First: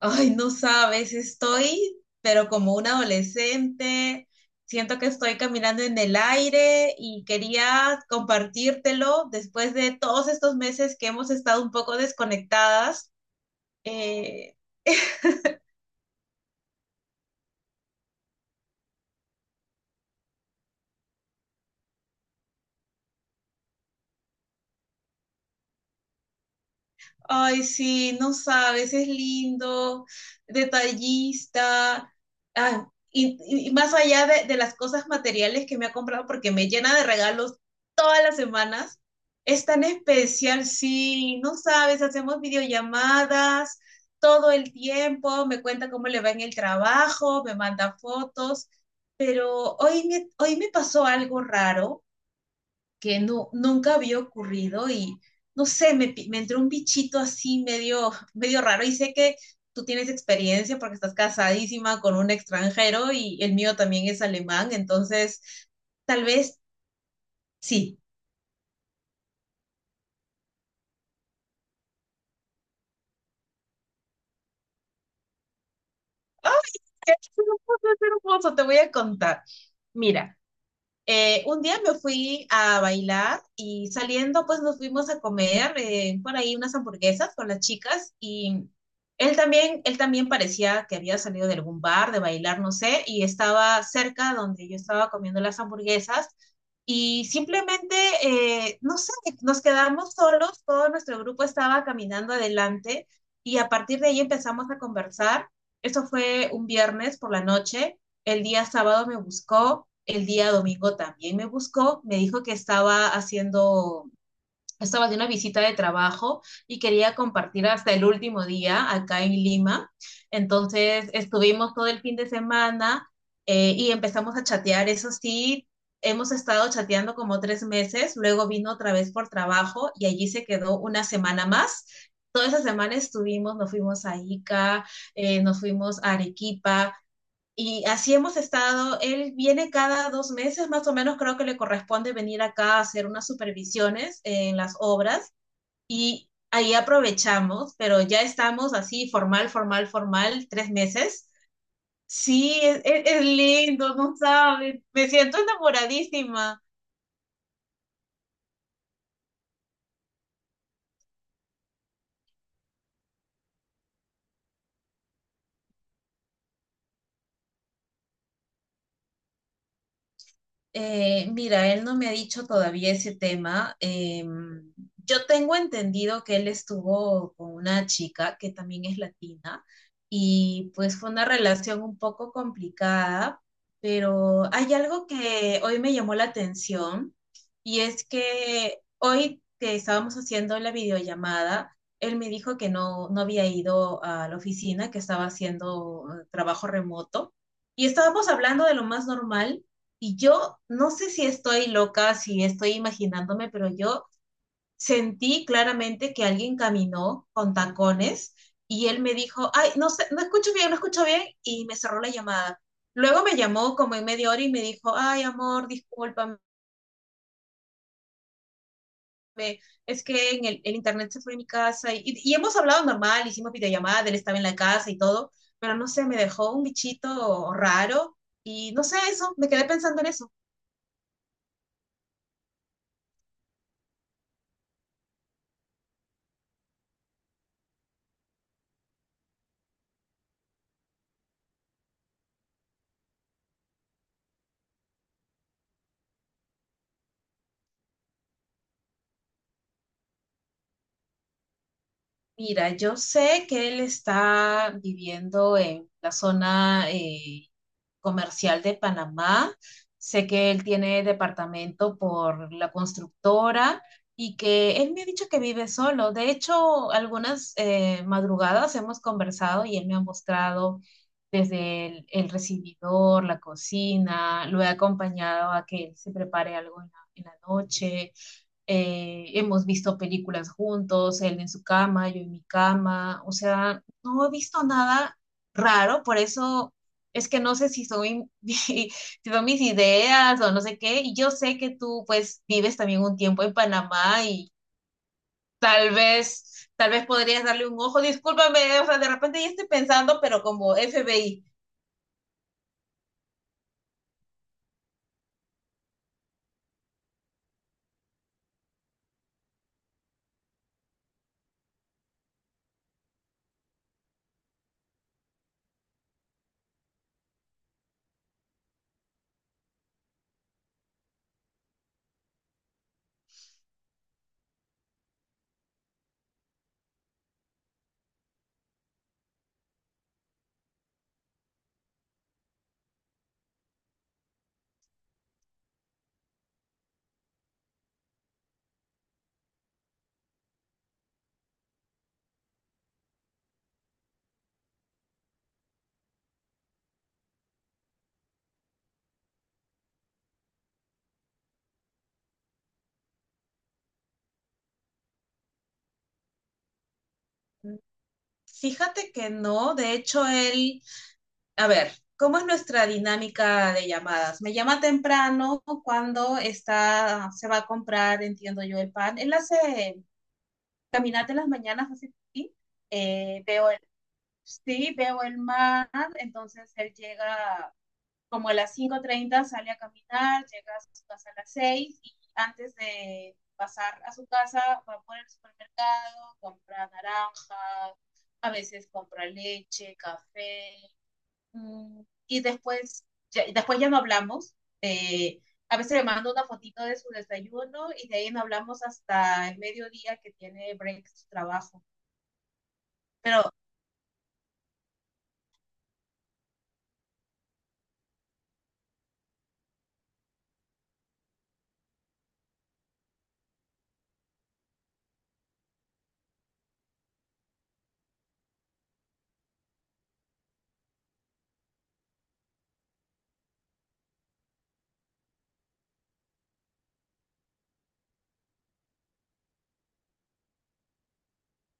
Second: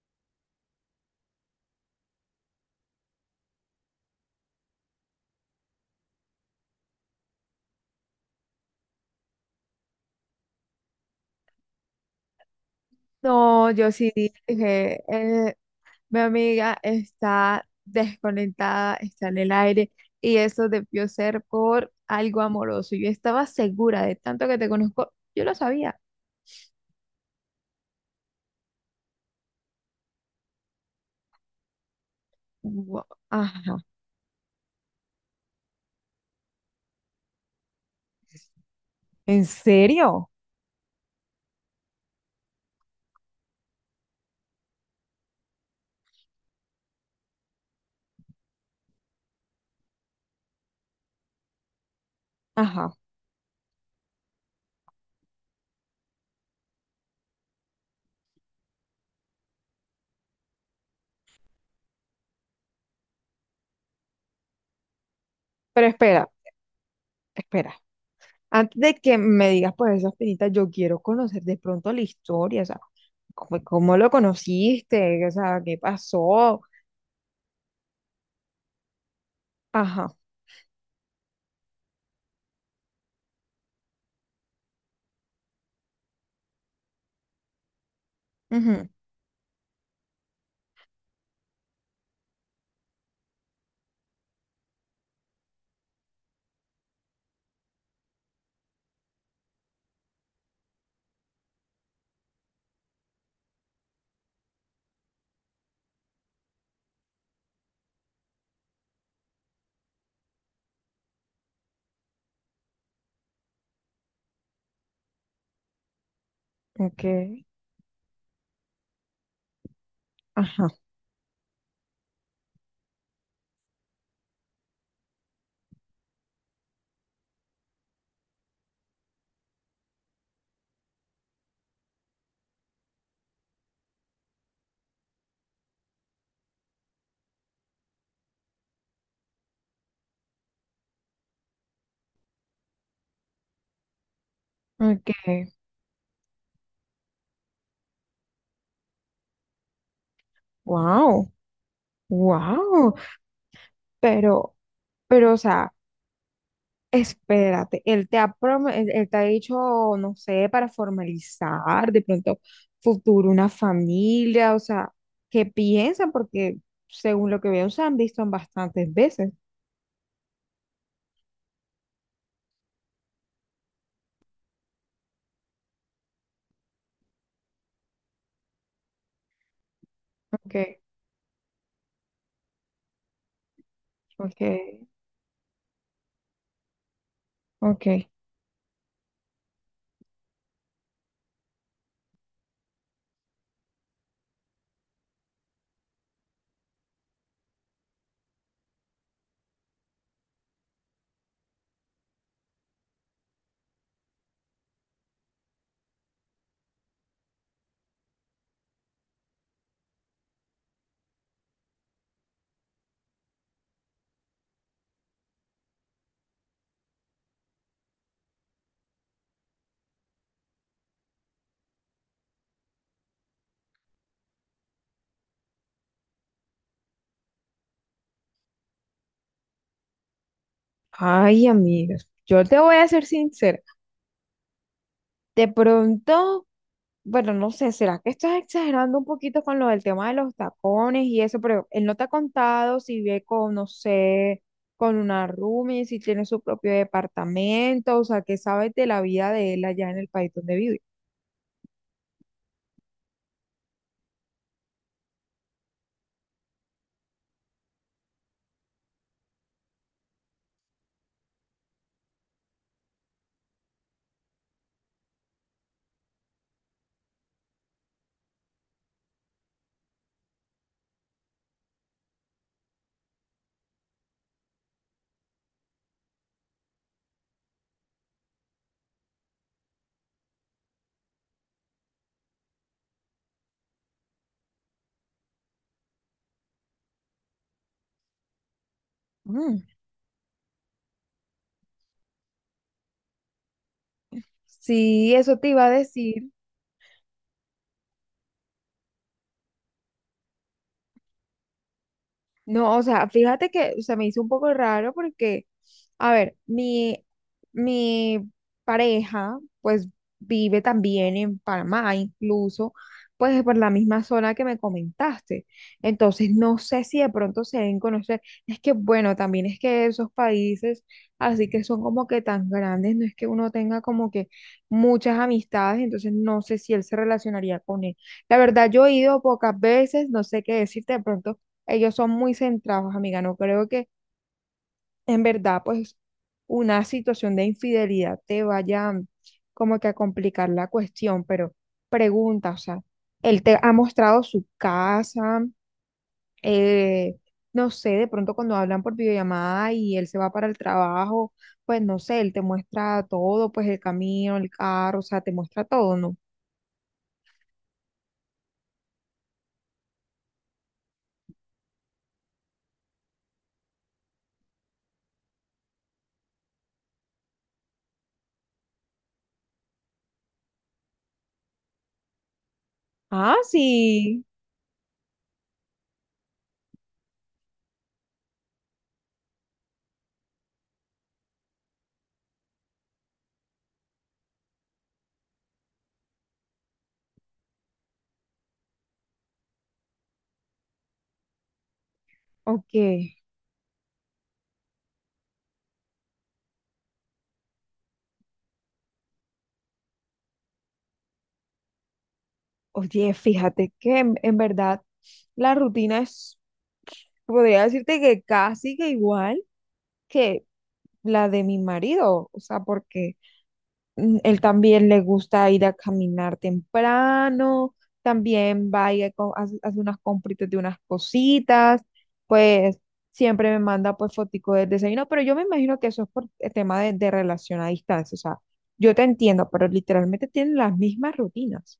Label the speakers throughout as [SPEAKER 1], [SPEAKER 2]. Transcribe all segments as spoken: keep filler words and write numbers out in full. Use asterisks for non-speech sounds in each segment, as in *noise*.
[SPEAKER 1] Ay, no sabes, estoy, pero como un adolescente, siento que estoy caminando en el aire y quería compartírtelo después de todos estos meses que hemos estado un poco desconectadas.
[SPEAKER 2] No, yo sí
[SPEAKER 1] eh,
[SPEAKER 2] dije,
[SPEAKER 1] *laughs*
[SPEAKER 2] eh, mi amiga está desconectada, está en el aire y eso debió ser por algo amoroso. Yo estaba segura, de tanto que te conozco, yo lo sabía.
[SPEAKER 1] Ay, sí, no sabes, es lindo, detallista, ah,
[SPEAKER 2] Gua-
[SPEAKER 1] y, y- y
[SPEAKER 2] Ajá,
[SPEAKER 1] más allá de, de las cosas materiales que me ha comprado, porque me llena de regalos todas las semanas, es tan
[SPEAKER 2] no,
[SPEAKER 1] especial, sí, no sabes, hacemos videollamadas todo el tiempo, me cuenta cómo le va en el trabajo, me manda fotos, pero hoy me, hoy me pasó algo raro
[SPEAKER 2] ajá.
[SPEAKER 1] que no, nunca había ocurrido y no sé, me, pi- me entró un bichito así medio, medio raro y sé que tú tienes experiencia porque estás casadísima con un extranjero y el mío también es alemán, entonces
[SPEAKER 2] Pero
[SPEAKER 1] tal
[SPEAKER 2] espera,
[SPEAKER 1] vez
[SPEAKER 2] espera.
[SPEAKER 1] sí.
[SPEAKER 2] Antes de que me digas pues esas pinitas, yo quiero conocer de pronto la historia, o sea, cómo, cómo lo conociste, o sea, qué
[SPEAKER 1] *laughs* Ok,
[SPEAKER 2] pasó.
[SPEAKER 1] es hermoso, es hermoso, te voy a contar.
[SPEAKER 2] Ajá.
[SPEAKER 1] Mira, Eh, un día me fui a bailar y saliendo pues nos fuimos a comer eh, por ahí unas hamburguesas con las chicas y
[SPEAKER 2] Ujú.
[SPEAKER 1] él también, él también parecía que había salido de algún bar, de bailar, no sé, y estaba cerca donde yo estaba comiendo las hamburguesas y simplemente, eh, no sé, nos quedamos solos, todo nuestro grupo estaba caminando adelante y a partir de ahí empezamos a conversar. Eso fue un viernes por la noche. El día sábado me buscó, el día domingo también me buscó, me dijo que estaba haciendo, estaba de una visita de trabajo y
[SPEAKER 2] Ok.
[SPEAKER 1] quería compartir hasta el último día acá en Lima.
[SPEAKER 2] Ajá.
[SPEAKER 1] Entonces estuvimos todo el fin de semana eh, y empezamos a chatear, eso sí. Hemos estado chateando como tres meses, luego vino otra vez por trabajo y allí se quedó una semana más. Toda esa semana estuvimos, nos fuimos a Ica, eh, nos fuimos a Arequipa, y así hemos estado. Él viene cada dos meses, más o menos creo que le corresponde venir acá a hacer unas supervisiones en las
[SPEAKER 2] Ok.
[SPEAKER 1] obras y ahí aprovechamos, pero ya estamos así formal, formal, formal, tres meses.
[SPEAKER 2] Wow.
[SPEAKER 1] Sí, es,
[SPEAKER 2] Wow,
[SPEAKER 1] es- es lindo, no
[SPEAKER 2] pero,
[SPEAKER 1] sabes. Me
[SPEAKER 2] pero, o
[SPEAKER 1] siento
[SPEAKER 2] sea,
[SPEAKER 1] enamoradísima.
[SPEAKER 2] espérate, él te ha, prom- él, él te ha dicho, no sé, para formalizar de pronto futuro, una familia, o sea, ¿qué piensa? Porque según lo que veo, se han visto bastantes veces.
[SPEAKER 1] Eh, mira, él no me ha dicho todavía ese tema. Em, yo tengo entendido que él estuvo con una chica que también es latina y
[SPEAKER 2] Ok,
[SPEAKER 1] pues fue una relación un poco complicada,
[SPEAKER 2] ok,
[SPEAKER 1] pero hay algo que hoy me llamó la atención y es
[SPEAKER 2] ok.
[SPEAKER 1] que hoy que estábamos haciendo la videollamada, él me dijo que no, no había ido a la oficina, que estaba haciendo eh, trabajo remoto y estábamos hablando de lo más normal. Y yo no sé si estoy loca, si estoy imaginándome, pero yo sentí claramente que alguien caminó con tacones y él me dijo, ay, no sé, no escucho bien, no escucho bien, y me cerró la llamada. Luego me llamó como en media hora y me dijo, ay, amor, discúlpame, es que en el, el internet se fue de mi casa y, y, y hemos hablado normal, hicimos videollamada, él estaba en la casa y todo, pero no sé, me dejó un bichito raro y no sé eso, me quedé pensando en eso.
[SPEAKER 2] Ay, amigos, yo te voy a ser sincera. De pronto, bueno, no sé, ¿será que estás exagerando un poquito con lo del tema de los tacones y eso? Pero él no te ha contado si vive con, no sé, con una roomie, si tiene su propio departamento, o sea, ¿qué sabes de la vida de él allá en el país donde vive?
[SPEAKER 1] Mira, yo sé que él está viviendo en la zona eh, comercial de Panamá. Sé que él tiene departamento por la constructora y que él me ha dicho que vive solo. De hecho, algunas eh, madrugadas hemos conversado y él me ha mostrado desde el, el recibidor, la cocina. Lo he acompañado a que él se prepare algo en la en la noche. Eh, hemos visto películas juntos, él en su cama, yo en mi cama, o sea, no he visto nada raro, por eso es que no sé si son, *laughs* si son mis
[SPEAKER 2] Mm.
[SPEAKER 1] ideas o no sé qué, y yo sé que tú pues vives también un tiempo en Panamá y
[SPEAKER 2] Sí, eso te iba a
[SPEAKER 1] tal
[SPEAKER 2] decir.
[SPEAKER 1] vez, tal vez podrías darle un ojo, discúlpame, o sea, de repente ya estoy pensando, pero como F B I.
[SPEAKER 2] No, o sea, fíjate que se me hizo un poco raro porque, a ver, mi, mi pareja, pues vive también en Panamá, incluso pues por la misma zona que me comentaste. Entonces, no sé si de pronto se deben conocer. Es que, bueno, también es que esos países, así que son como que tan grandes, no es que uno tenga como que muchas amistades, entonces no sé si él se relacionaría con él. La verdad, yo he ido pocas veces, no sé qué decirte, de pronto. Ellos son muy centrados, amiga. No creo que en verdad, pues, una situación de infidelidad te vaya, mm, como que a complicar la cuestión, pero pregunta, o sea, él te ha mostrado su casa, eh, no sé, de pronto cuando hablan por videollamada y él se va para el trabajo, pues no sé, él te muestra todo, pues el camino, el carro, o sea, te muestra todo, ¿no?
[SPEAKER 1] Fíjate que no, de hecho. Él A ver, ¿cómo es nuestra dinámica de llamadas? Me llama temprano cuando está, se va a comprar, entiendo yo, el pan. Él hace caminata en las mañanas, hace pipí.
[SPEAKER 2] Ah,
[SPEAKER 1] Eh, veo el,
[SPEAKER 2] sí.
[SPEAKER 1] sí, veo el mar, entonces él llega como a las cinco treinta, sale a caminar, llega a su casa a las seis y antes de pasar a su casa va por el supermercado, compra naranjas, a veces compra leche, café. Mm, Y
[SPEAKER 2] Ok.
[SPEAKER 1] después ya, después ya no hablamos. eh, a veces le mando una fotito de su desayuno y de ahí no hablamos hasta el mediodía que tiene break su trabajo.
[SPEAKER 2] Oye,
[SPEAKER 1] Pero
[SPEAKER 2] fíjate que en en verdad la rutina es, podría decirte que casi que igual que la de mi marido, o sea, porque mm, él también le gusta ir a caminar temprano, también va y co- hace, hace unas compritas de unas cositas, pues siempre me manda pues fotico del desayuno, pero yo me imagino que eso es por el tema de, de relación a distancia, o sea, yo te entiendo, pero literalmente tienen las mismas rutinas.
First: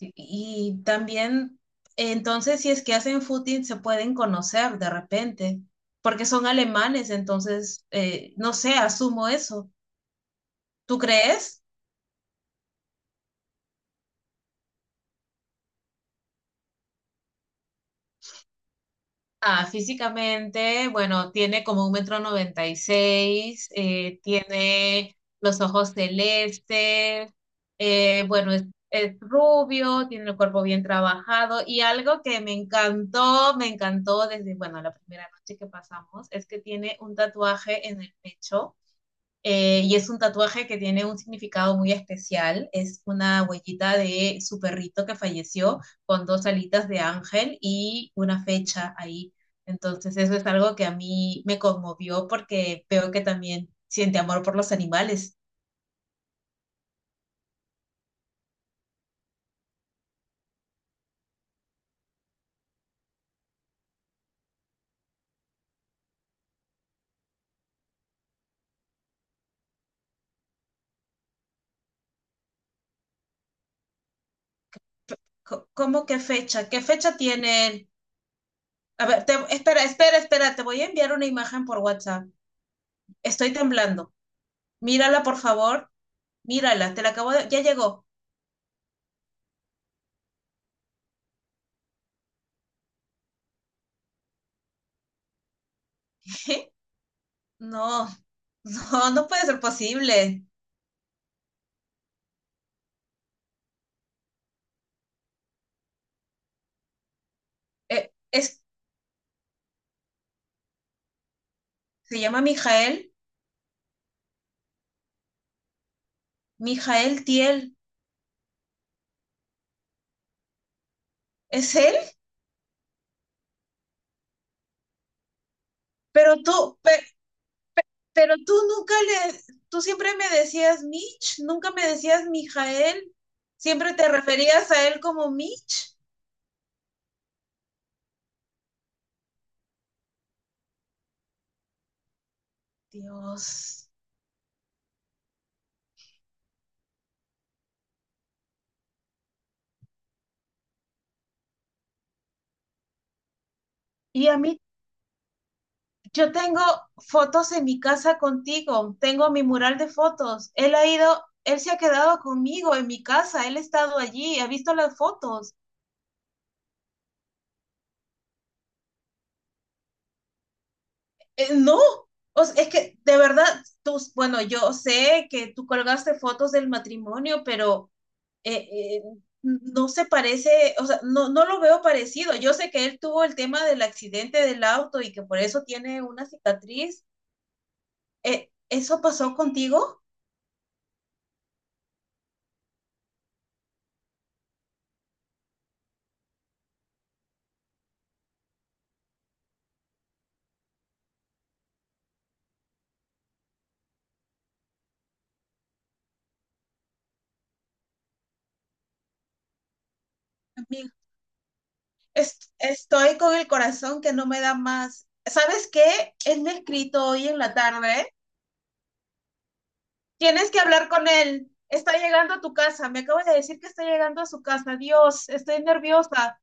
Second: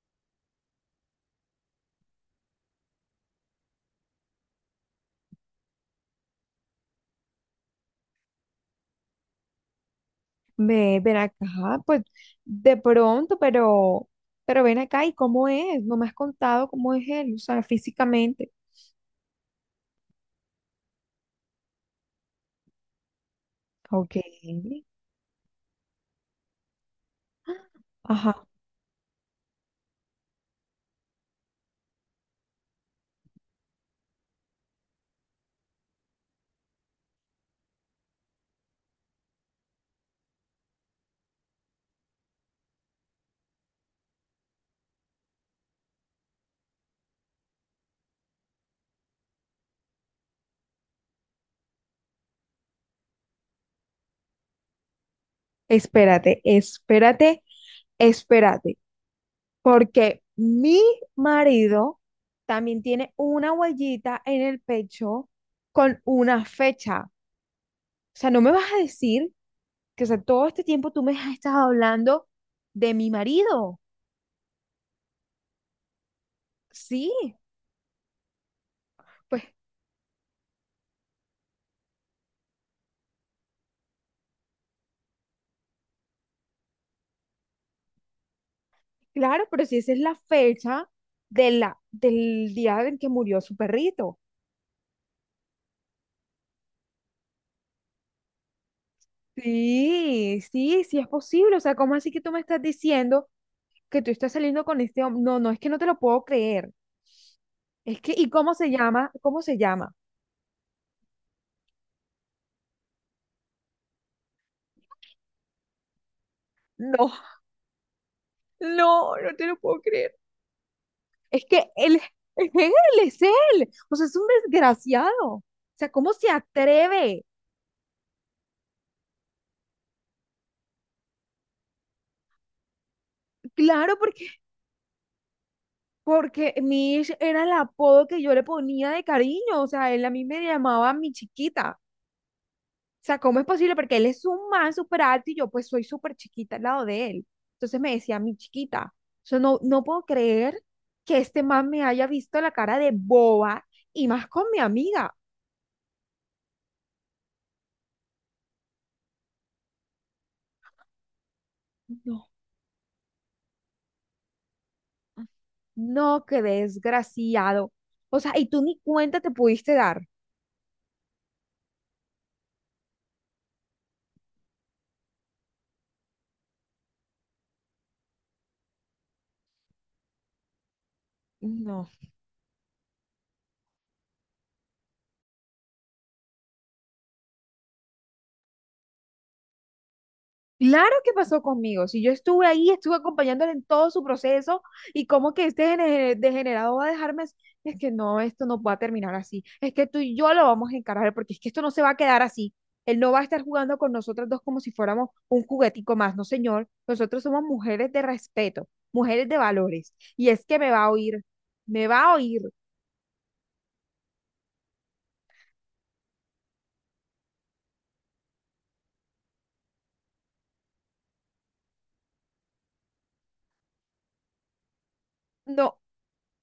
[SPEAKER 1] y y también, entonces, si es que hacen footing, se pueden conocer de repente, porque son alemanes, entonces, eh, no sé, asumo eso. ¿Tú
[SPEAKER 2] Ve, ven
[SPEAKER 1] crees?
[SPEAKER 2] acá, pues de pronto, pero, pero ven acá, y cómo es, no me has contado cómo es él, o sea, físicamente.
[SPEAKER 1] Ah, físicamente, bueno, tiene como un metro noventa y seis,
[SPEAKER 2] Ok.
[SPEAKER 1] eh, tiene los ojos celestes, eh,
[SPEAKER 2] Ajá.
[SPEAKER 1] bueno, es, es rubio, tiene el cuerpo bien trabajado y algo que me encantó, me encantó desde, bueno, la primera noche que pasamos, es que tiene un tatuaje en el pecho. Eh, y es un tatuaje que tiene un significado muy especial. Es una huellita de su perrito que falleció con dos alitas de ángel y una fecha ahí. Entonces eso es algo que a mí me conmovió porque veo que también siente amor por los animales.
[SPEAKER 2] Espérate, espérate, espérate, porque mi marido también tiene una huellita en el pecho con una fecha. O sea, no me vas a decir que, o sea, todo este tiempo tú me has estado hablando de mi marido.
[SPEAKER 1] Co- ¿Cómo qué fecha? ¿Qué
[SPEAKER 2] Sí,
[SPEAKER 1] fecha tiene? A ver, te-
[SPEAKER 2] pues
[SPEAKER 1] espera, espera, espera, te voy a enviar una imagen por WhatsApp. Estoy temblando. Mírala, por favor. Mírala, te la acabo de... Ya llegó.
[SPEAKER 2] claro, pero si esa es la fecha de la, del día en que murió su perrito.
[SPEAKER 1] *laughs* No, no, no puede ser
[SPEAKER 2] Sí,
[SPEAKER 1] posible.
[SPEAKER 2] sí, sí es posible. O sea, ¿cómo así que tú me estás diciendo que tú estás saliendo con este hombre? No, no, es que no te lo puedo creer. Es
[SPEAKER 1] Eh,
[SPEAKER 2] que, ¿y cómo
[SPEAKER 1] es,
[SPEAKER 2] se llama? ¿Cómo se llama?
[SPEAKER 1] se llama Mijael,
[SPEAKER 2] No,
[SPEAKER 1] Mijael Tiel.
[SPEAKER 2] no, no te lo puedo creer. Es que
[SPEAKER 1] ¿Es él?
[SPEAKER 2] él, *laughs* es él, es él. O sea, es un desgraciado. O sea, ¿cómo se
[SPEAKER 1] Pero tú, pe-
[SPEAKER 2] atreve?
[SPEAKER 1] pero tú nunca le, tú siempre me decías Mitch, nunca me decías Mijael. Siempre
[SPEAKER 2] Claro,
[SPEAKER 1] te
[SPEAKER 2] porque
[SPEAKER 1] referías a él como Mitch.
[SPEAKER 2] porque Mish era el apodo que yo le ponía de cariño, o sea, él a mí me llamaba mi chiquita. O sea, ¿cómo es posible?
[SPEAKER 1] Dios.
[SPEAKER 2] Porque él es un man súper alto y yo pues soy súper chiquita al lado de él. Entonces me decía mi chiquita. Yo no, no puedo creer que este man me haya visto la cara de boba y más
[SPEAKER 1] Y a
[SPEAKER 2] con mi
[SPEAKER 1] mí,
[SPEAKER 2] amiga.
[SPEAKER 1] yo tengo fotos en mi casa contigo, tengo mi mural de fotos. Él ha ido, él se ha quedado
[SPEAKER 2] No,
[SPEAKER 1] conmigo en mi casa, él ha estado allí, ha visto las fotos.
[SPEAKER 2] no, qué desgraciado. O sea, y tú ni cuenta te pudiste dar.
[SPEAKER 1] Eh, no, o sea, es que de verdad, tú, bueno, yo sé que tú colgaste fotos del matrimonio, pero eh, eh, no se parece, o sea, no, no lo veo
[SPEAKER 2] No,
[SPEAKER 1] parecido. Yo sé que él tuvo el tema del accidente del auto y que por eso tiene una cicatriz. Eh, ¿eso pasó contigo?
[SPEAKER 2] claro que pasó conmigo. Si yo estuve ahí, estuve acompañándole en todo su proceso, y como que este gene- degenerado va a dejarme, as- es que no, esto no va a terminar así. Es que tú y yo lo vamos a encarar porque es que esto no se va a quedar así. Él no va a estar jugando con nosotras dos como si fuéramos un juguetico más, no señor. Nosotros somos mujeres de respeto, mujeres de valores. Y es que me va a
[SPEAKER 1] Amiga,
[SPEAKER 2] oír, me va a oír.
[SPEAKER 1] Es- estoy con el corazón que no me da más. ¿Sabes qué? Él me ha escrito hoy en la tarde. Tienes que hablar con él. Está llegando a tu casa. Me acaba de decir que está llegando a su casa. Dios, estoy
[SPEAKER 2] No,
[SPEAKER 1] nerviosa.